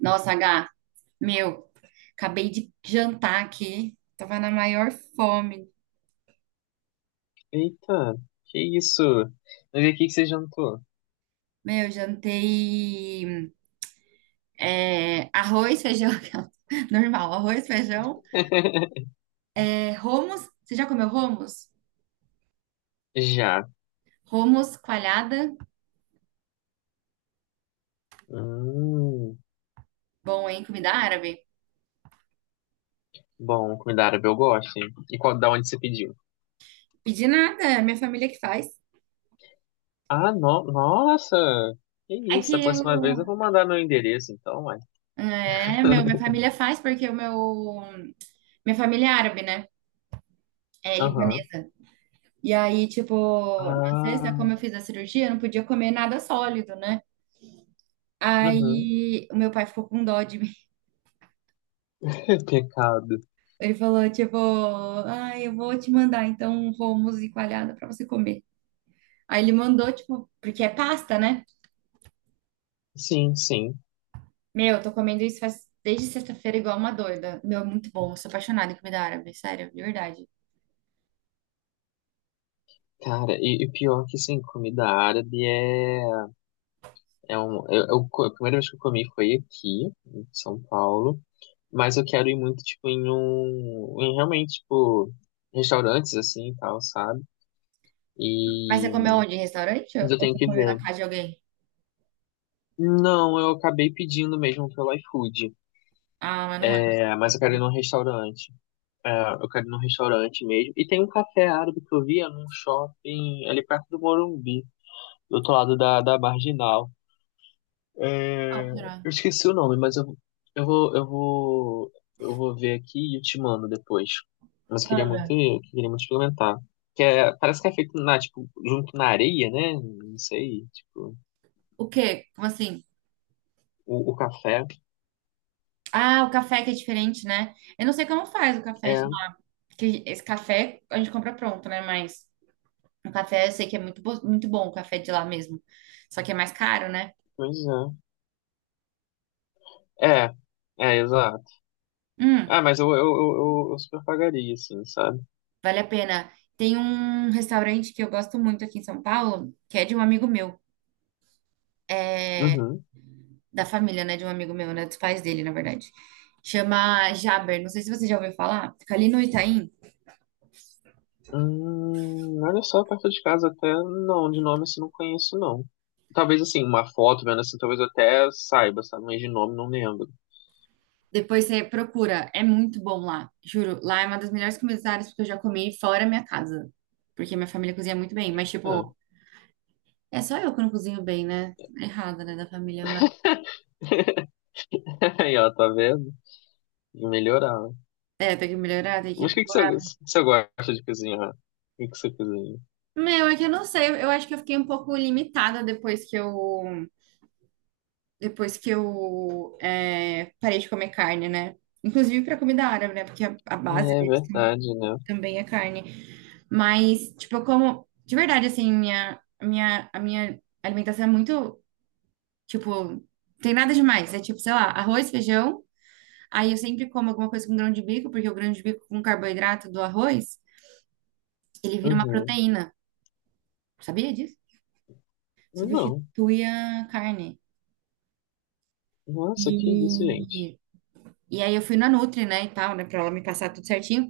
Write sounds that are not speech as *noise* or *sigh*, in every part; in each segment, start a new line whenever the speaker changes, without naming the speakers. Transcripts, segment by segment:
Nossa, H, meu, acabei de jantar aqui. Tava na maior fome.
Eita, que isso? Mas e o que que você jantou?
Meu, jantei arroz, feijão, *laughs* normal, arroz, feijão.
*laughs*
É, hummus, você já comeu hummus?
Já.
Hummus, coalhada,
Hum,
bom, hein? Comida árabe.
bom, comida árabe eu gosto, hein? E qual, da onde você pediu?
Pedi nada, é minha família que faz.
Ah, no, nossa! Que
É que
isso, a
eu...
próxima vez eu vou mandar meu endereço, então, uai.
É, meu, minha
*laughs*
família faz porque o meu... Minha família é árabe, né? É
Aham.
libanesa. E aí, tipo, na sexta,
Ah,
como eu fiz a cirurgia, eu não podia comer nada sólido, né?
uhum.
Aí o meu pai ficou com dó de mim.
*laughs* Pecado.
*laughs* Ele falou, tipo, ah eu vou te mandar então um hummus e coalhada pra você comer. Aí ele mandou, tipo, porque é pasta, né?
Sim, sim.
Meu, eu tô comendo isso faz desde sexta-feira igual uma doida. Meu, é muito bom. Eu sou apaixonada em comida árabe, sério, de verdade.
Cara, e pior que sim, comida árabe é, é um. A primeira vez que eu comi foi aqui, em São Paulo. Mas eu quero ir muito, tipo, em um. Em realmente, tipo, restaurantes assim e tal, sabe?
Mas você
E.
comeu onde? Em restaurante?
Mas eu
Ou
tenho
você
que
comeu na
ver.
casa de alguém?
Não, eu acabei pedindo mesmo pelo iFood.
Ah, mas não é a mesma
É, mas eu
coisa,
quero ir
né?
num restaurante. É, eu quero ir num restaurante mesmo. E tem um café árabe que eu via num shopping ali perto do Morumbi, do outro lado da Marginal.
Qual
É,
será?
eu esqueci o nome, mas eu vou, eu vou ver aqui e eu te mando depois. Mas
Manda.
eu queria muito experimentar. Que é, parece que é feito na, tipo, junto na areia, né? Não sei, tipo,
O quê? Como assim?
o café.
Ah, o café que é diferente, né? Eu não sei como faz o café de
É,
lá. Porque esse café a gente compra pronto, né? Mas o café eu sei que é muito, muito bom, o café de lá mesmo. Só que é mais caro, né?
pois é. É, é, exato.
Hum,
Ah, mas eu super pagaria, assim, sabe?
Vale a pena. Tem um restaurante que eu gosto muito aqui em São Paulo, que é de um amigo meu,
Uhum.
da família, né? De um amigo meu, né? Dos pais dele, na verdade. Chama Jaber. Não sei se você já ouviu falar. Fica ali no Itaim.
Olha só, perto de casa até não, de nome assim não conheço, não. Talvez assim, uma foto vendo assim, talvez eu até saiba, sabe? Mas de nome não lembro.
Depois você procura, é muito bom lá, juro. Lá é uma das melhores culinárias que eu já comi fora minha casa, porque minha família cozinha muito bem, mas
Ah.
tipo, é só eu que não cozinho bem, né? Errada, né, da família, mas
*laughs* Aí, ó, tá vendo? Tem que melhorar, né?
é, tem que melhorar, tem que ir
Mas
pro-
o que você gosta de cozinhar? O que que você cozinha?
Meu, é que eu não sei, eu acho que eu fiquei um pouco limitada depois que eu parei de comer carne, né? Inclusive para comida árabe, né? Porque a base
É
deles
verdade, né?
também é carne. Mas, tipo, eu como de verdade assim, minha alimentação é muito tipo, tem nada demais. É tipo, sei lá, arroz, feijão. Aí eu sempre como alguma coisa com grão de bico, porque o grão de bico com carboidrato do arroz, ele vira uma
Uhum.
proteína. Sabia disso?
Não.
Substitui a carne.
Nossa, que isso, gente?
E, e aí eu fui na Nutri, né, e tal, né, pra ela me passar tudo certinho.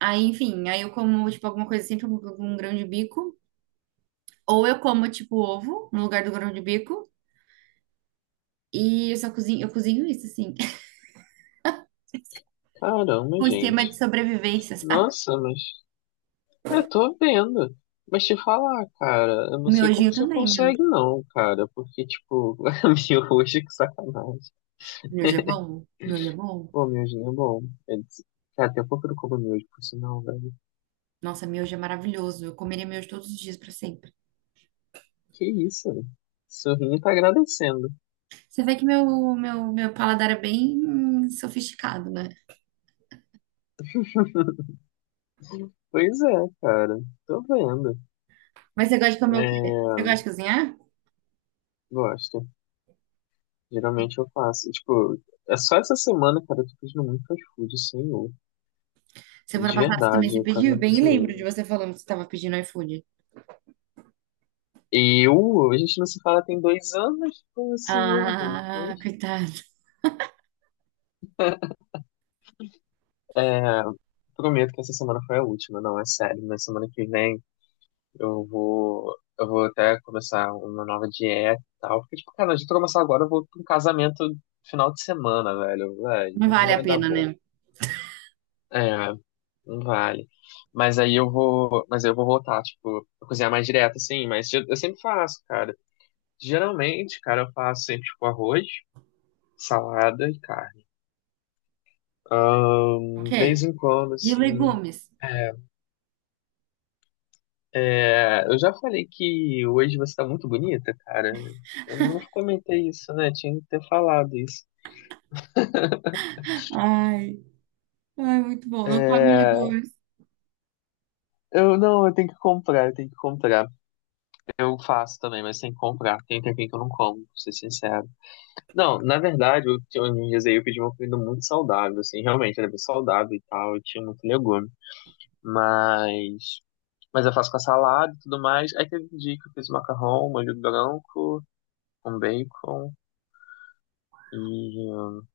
Aí, enfim, aí eu como, tipo, alguma coisa sempre com grão de bico. Ou eu como, tipo, ovo no lugar do grão de bico. E eu só cozinho, eu cozinho isso, assim. *laughs*
Caramba,
Um esquema de
gente.
sobrevivência, sabe?
Nossa, mas eu tô vendo. Mas te falar, cara, eu
O
não sei como
miojinho
você
também, miojo.
consegue, não, cara. Porque, tipo, *laughs* miojo, que sacanagem.
Miojo é bom? Miojo é bom?
Pô, miojinho é bom. É des- Cara, até um pouco eu não como miojo, por sinal, velho.
Nossa, miojo é maravilhoso. Eu comeria miojo todos os dias para sempre.
Que isso, né? Sorrinho tá agradecendo.
Você vê que meu, meu paladar é bem sofisticado, né?
Pois é, cara. Tô vendo.
Mas você gosta de comer o quê? Você gosta
É,
de cozinhar?
gosto. Geralmente eu faço. Tipo, é só essa semana, cara, eu tô pedindo muito fast food, senhor.
Semana
De
passada você também
verdade,
se
eu quase
pediu? Eu
não
bem
cozinhei,
lembro de
mas...
você falando que você estava pedindo iFood.
E eu, a gente não se fala tem dois anos? Como assim, meu gente?
Ah,
Mas
coitado.
prometo que essa semana foi a última, não, é sério. Na semana que vem eu vou. Eu vou até começar uma nova dieta e tal. Porque, tipo, cara, a gente começar agora, eu vou pra um casamento final de semana, velho.
Não
Velho, não
vale a
vai dar
pena,
bom.
né?
É, não vale. Mas aí eu vou, mas eu vou voltar, tipo, a cozinhar mais direto, assim, mas eu sempre faço, cara. Geralmente, cara, eu faço sempre, tipo, arroz, salada e carne.
Ok.
De vez em quando,
E
assim,
legumes?
é, é, eu já falei que hoje você tá muito bonita, cara. Eu não comentei isso, né? Tinha que ter falado isso.
Ai, ai, muito bom. Não come
É,
legumes.
eu não, eu tenho que comprar. Eu faço também, mas tem que comprar. Tem um tempinho que eu não como, pra ser sincero. Não, na verdade, uns dias aí eu pedi uma comida muito saudável, assim, realmente era bem saudável e tal, e tinha muito legume. Mas, mas eu faço com a salada e tudo mais. Aí teve um dia que eu fiz macarrão, molho branco, com bacon e...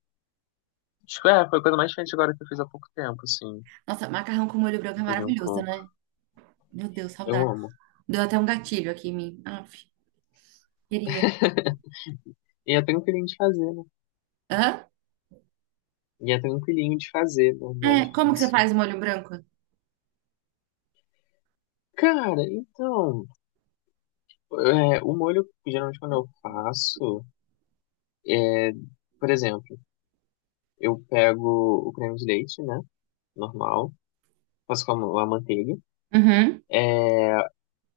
acho que é, foi a coisa mais diferente agora que eu fiz há pouco tempo, assim,
Nossa, macarrão com molho branco é
eu fugi um
maravilhoso,
pouco.
né? Meu Deus,
Eu
saudade.
amo.
Deu até um gatilho aqui em mim. Aff, queria.
E é tranquilinho de fazer, né?
Hã?
E é tranquilinho de fazer, né? Não é
É, como que você
difícil.
faz o molho branco?
Cara, então, é, o molho, geralmente quando eu faço, por exemplo, eu pego o creme de leite, né? Normal. Faço com a manteiga.
Uhum,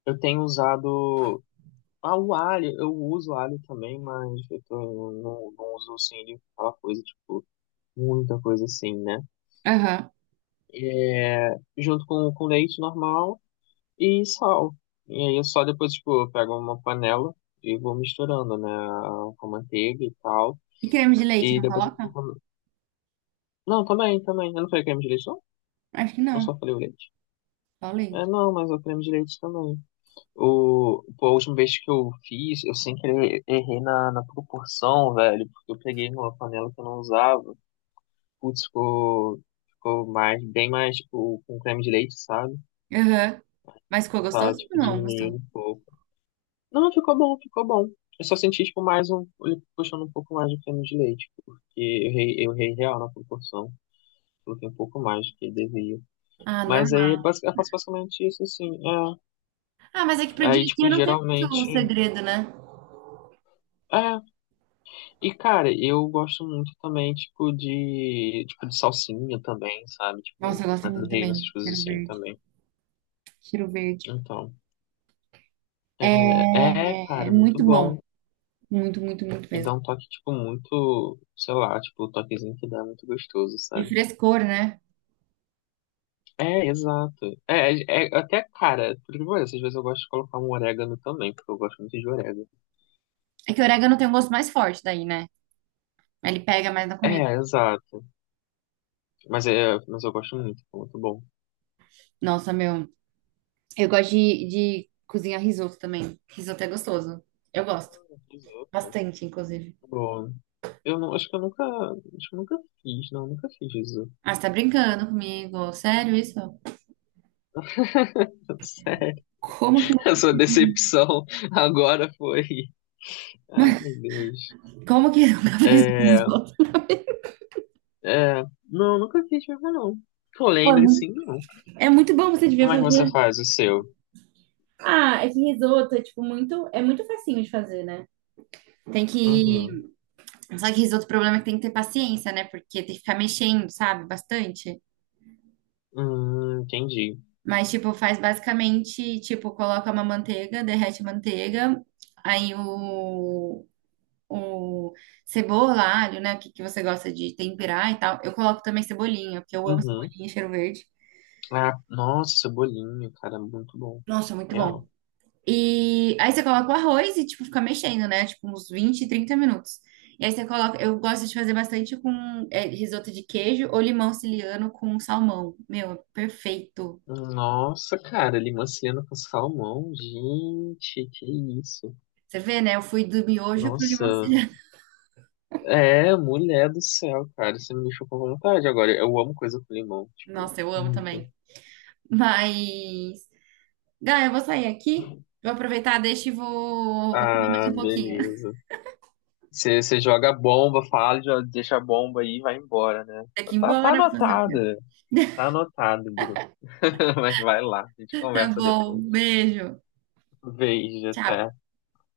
Eu tenho usado. Ah, o alho. Eu uso alho também, mas não, não uso assim ele aquela coisa, tipo, muita coisa assim, né?
aham.
É, junto com leite normal e sal. E aí eu só depois, tipo, eu pego uma panela e vou misturando, né? Com manteiga e tal.
E creme de leite,
E
não
depois eu vou.
coloca?
Com- Não, também, também. Eu não falei creme de leite, não?
Acho que
Eu
não,
só falei o leite.
só
É,
leite.
não, mas é o creme de leite também. O, pô, a última vez que eu fiz, eu sem querer errei na, na proporção, velho, porque eu peguei numa panela que eu não usava. Putz, ficou mais, bem mais, tipo, com creme de leite, sabe?
Aham. Mas ficou
Tá,
gostoso ou
tipo,
não gostou?
diminuindo um pouco. Não, ficou bom, ficou bom. Eu só senti, tipo, mais um, ele puxando um pouco mais de creme de leite, porque eu errei real na proporção. Coloquei um pouco mais do que devia.
Ah,
Mas aí,
normal.
eu faço basicamente isso, assim. É.
Ah, mas é que pro dia
Aí,
a
tipo,
dia não tem
geralmente.
muito segredo, né?
É, e, cara, eu gosto muito também, tipo, de salsinha também, sabe? Tipo, um
Nossa, eu gosto
pimenta do
muito
reino, essas
também.
coisas
Cheiro
assim
verde.
também.
Cheiro verde.
Então, é, é,
É
cara, muito
muito bom.
bom.
Muito, muito, muito
E
mesmo.
dá um toque, tipo, muito, sei lá, tipo, o toquezinho que dá é muito gostoso,
De
sabe?
frescor, né?
É, exato. É até, cara, por que parece, às vezes eu gosto de colocar um orégano também, porque eu gosto muito de orégano.
É que o orégano tem um gosto mais forte daí, né? Ele pega mais na comida.
É, exato. Mas, é, mas eu gosto muito, é muito bom.
Nossa, meu. Eu gosto de cozinhar risoto também. Risoto é gostoso. Eu gosto.
Risoto.
Bastante, inclusive.
Pô, eu não, acho que eu nunca fiz, não, nunca fiz isso.
Ah, você tá brincando comigo? Sério isso?
*laughs* Sério,
Como que
a sua decepção agora foi. Ai, Deus.
como que *laughs* nunca fez
É,
risoto?
não, nunca fiz mesmo, não. Que eu
Pô,
lembre, sim, não.
é muito bom, você devia
Como é que você
fazer.
faz o seu?
Ah, é que risoto é tipo muito, é muito facinho de fazer, né? Tem que.
Uhum.
Só que risoto, o problema é que tem que ter paciência, né? Porque tem que ficar mexendo, sabe? Bastante.
Entendi.
Mas, tipo, faz basicamente, tipo, coloca uma manteiga, derrete a manteiga, aí o, cebola, alho, né? O que, que você gosta de temperar e tal. Eu coloco também cebolinha, porque eu amo
Uhum.
cebolinha e cheiro verde.
Ah, nossa, cebolinho, cara, muito bom.
Nossa, muito
Real.
bom. E aí você coloca o arroz e, tipo, fica mexendo, né? Tipo, uns 20, 30 minutos. E aí você coloca. Eu gosto de fazer bastante com é, risoto de queijo ou limão siciliano com salmão. Meu, é perfeito.
Nossa, cara, limão siciliano com salmão, gente, que isso.
Você vê, né? Eu fui do miojo pro limão
Nossa,
siciliano.
é, mulher do céu, cara, você me deixou com vontade agora. Eu amo coisa com limão,
*laughs*
tipo,
Nossa, eu amo
muito.
também. Mas. Gaia, eu vou sair aqui. Vou aproveitar, deixa e vou, comer mais
Ah,
um pouquinho.
beleza. Você joga a bomba, fala, já deixa a bomba aí e vai embora, né?
Tem que ir
Tá, tá
embora fazer o quê?
anotada, tá anotado, Bruno. *laughs* Mas vai lá, a gente
Tá
conversa
bom,
depois.
beijo.
Beijo, até.
Tchau.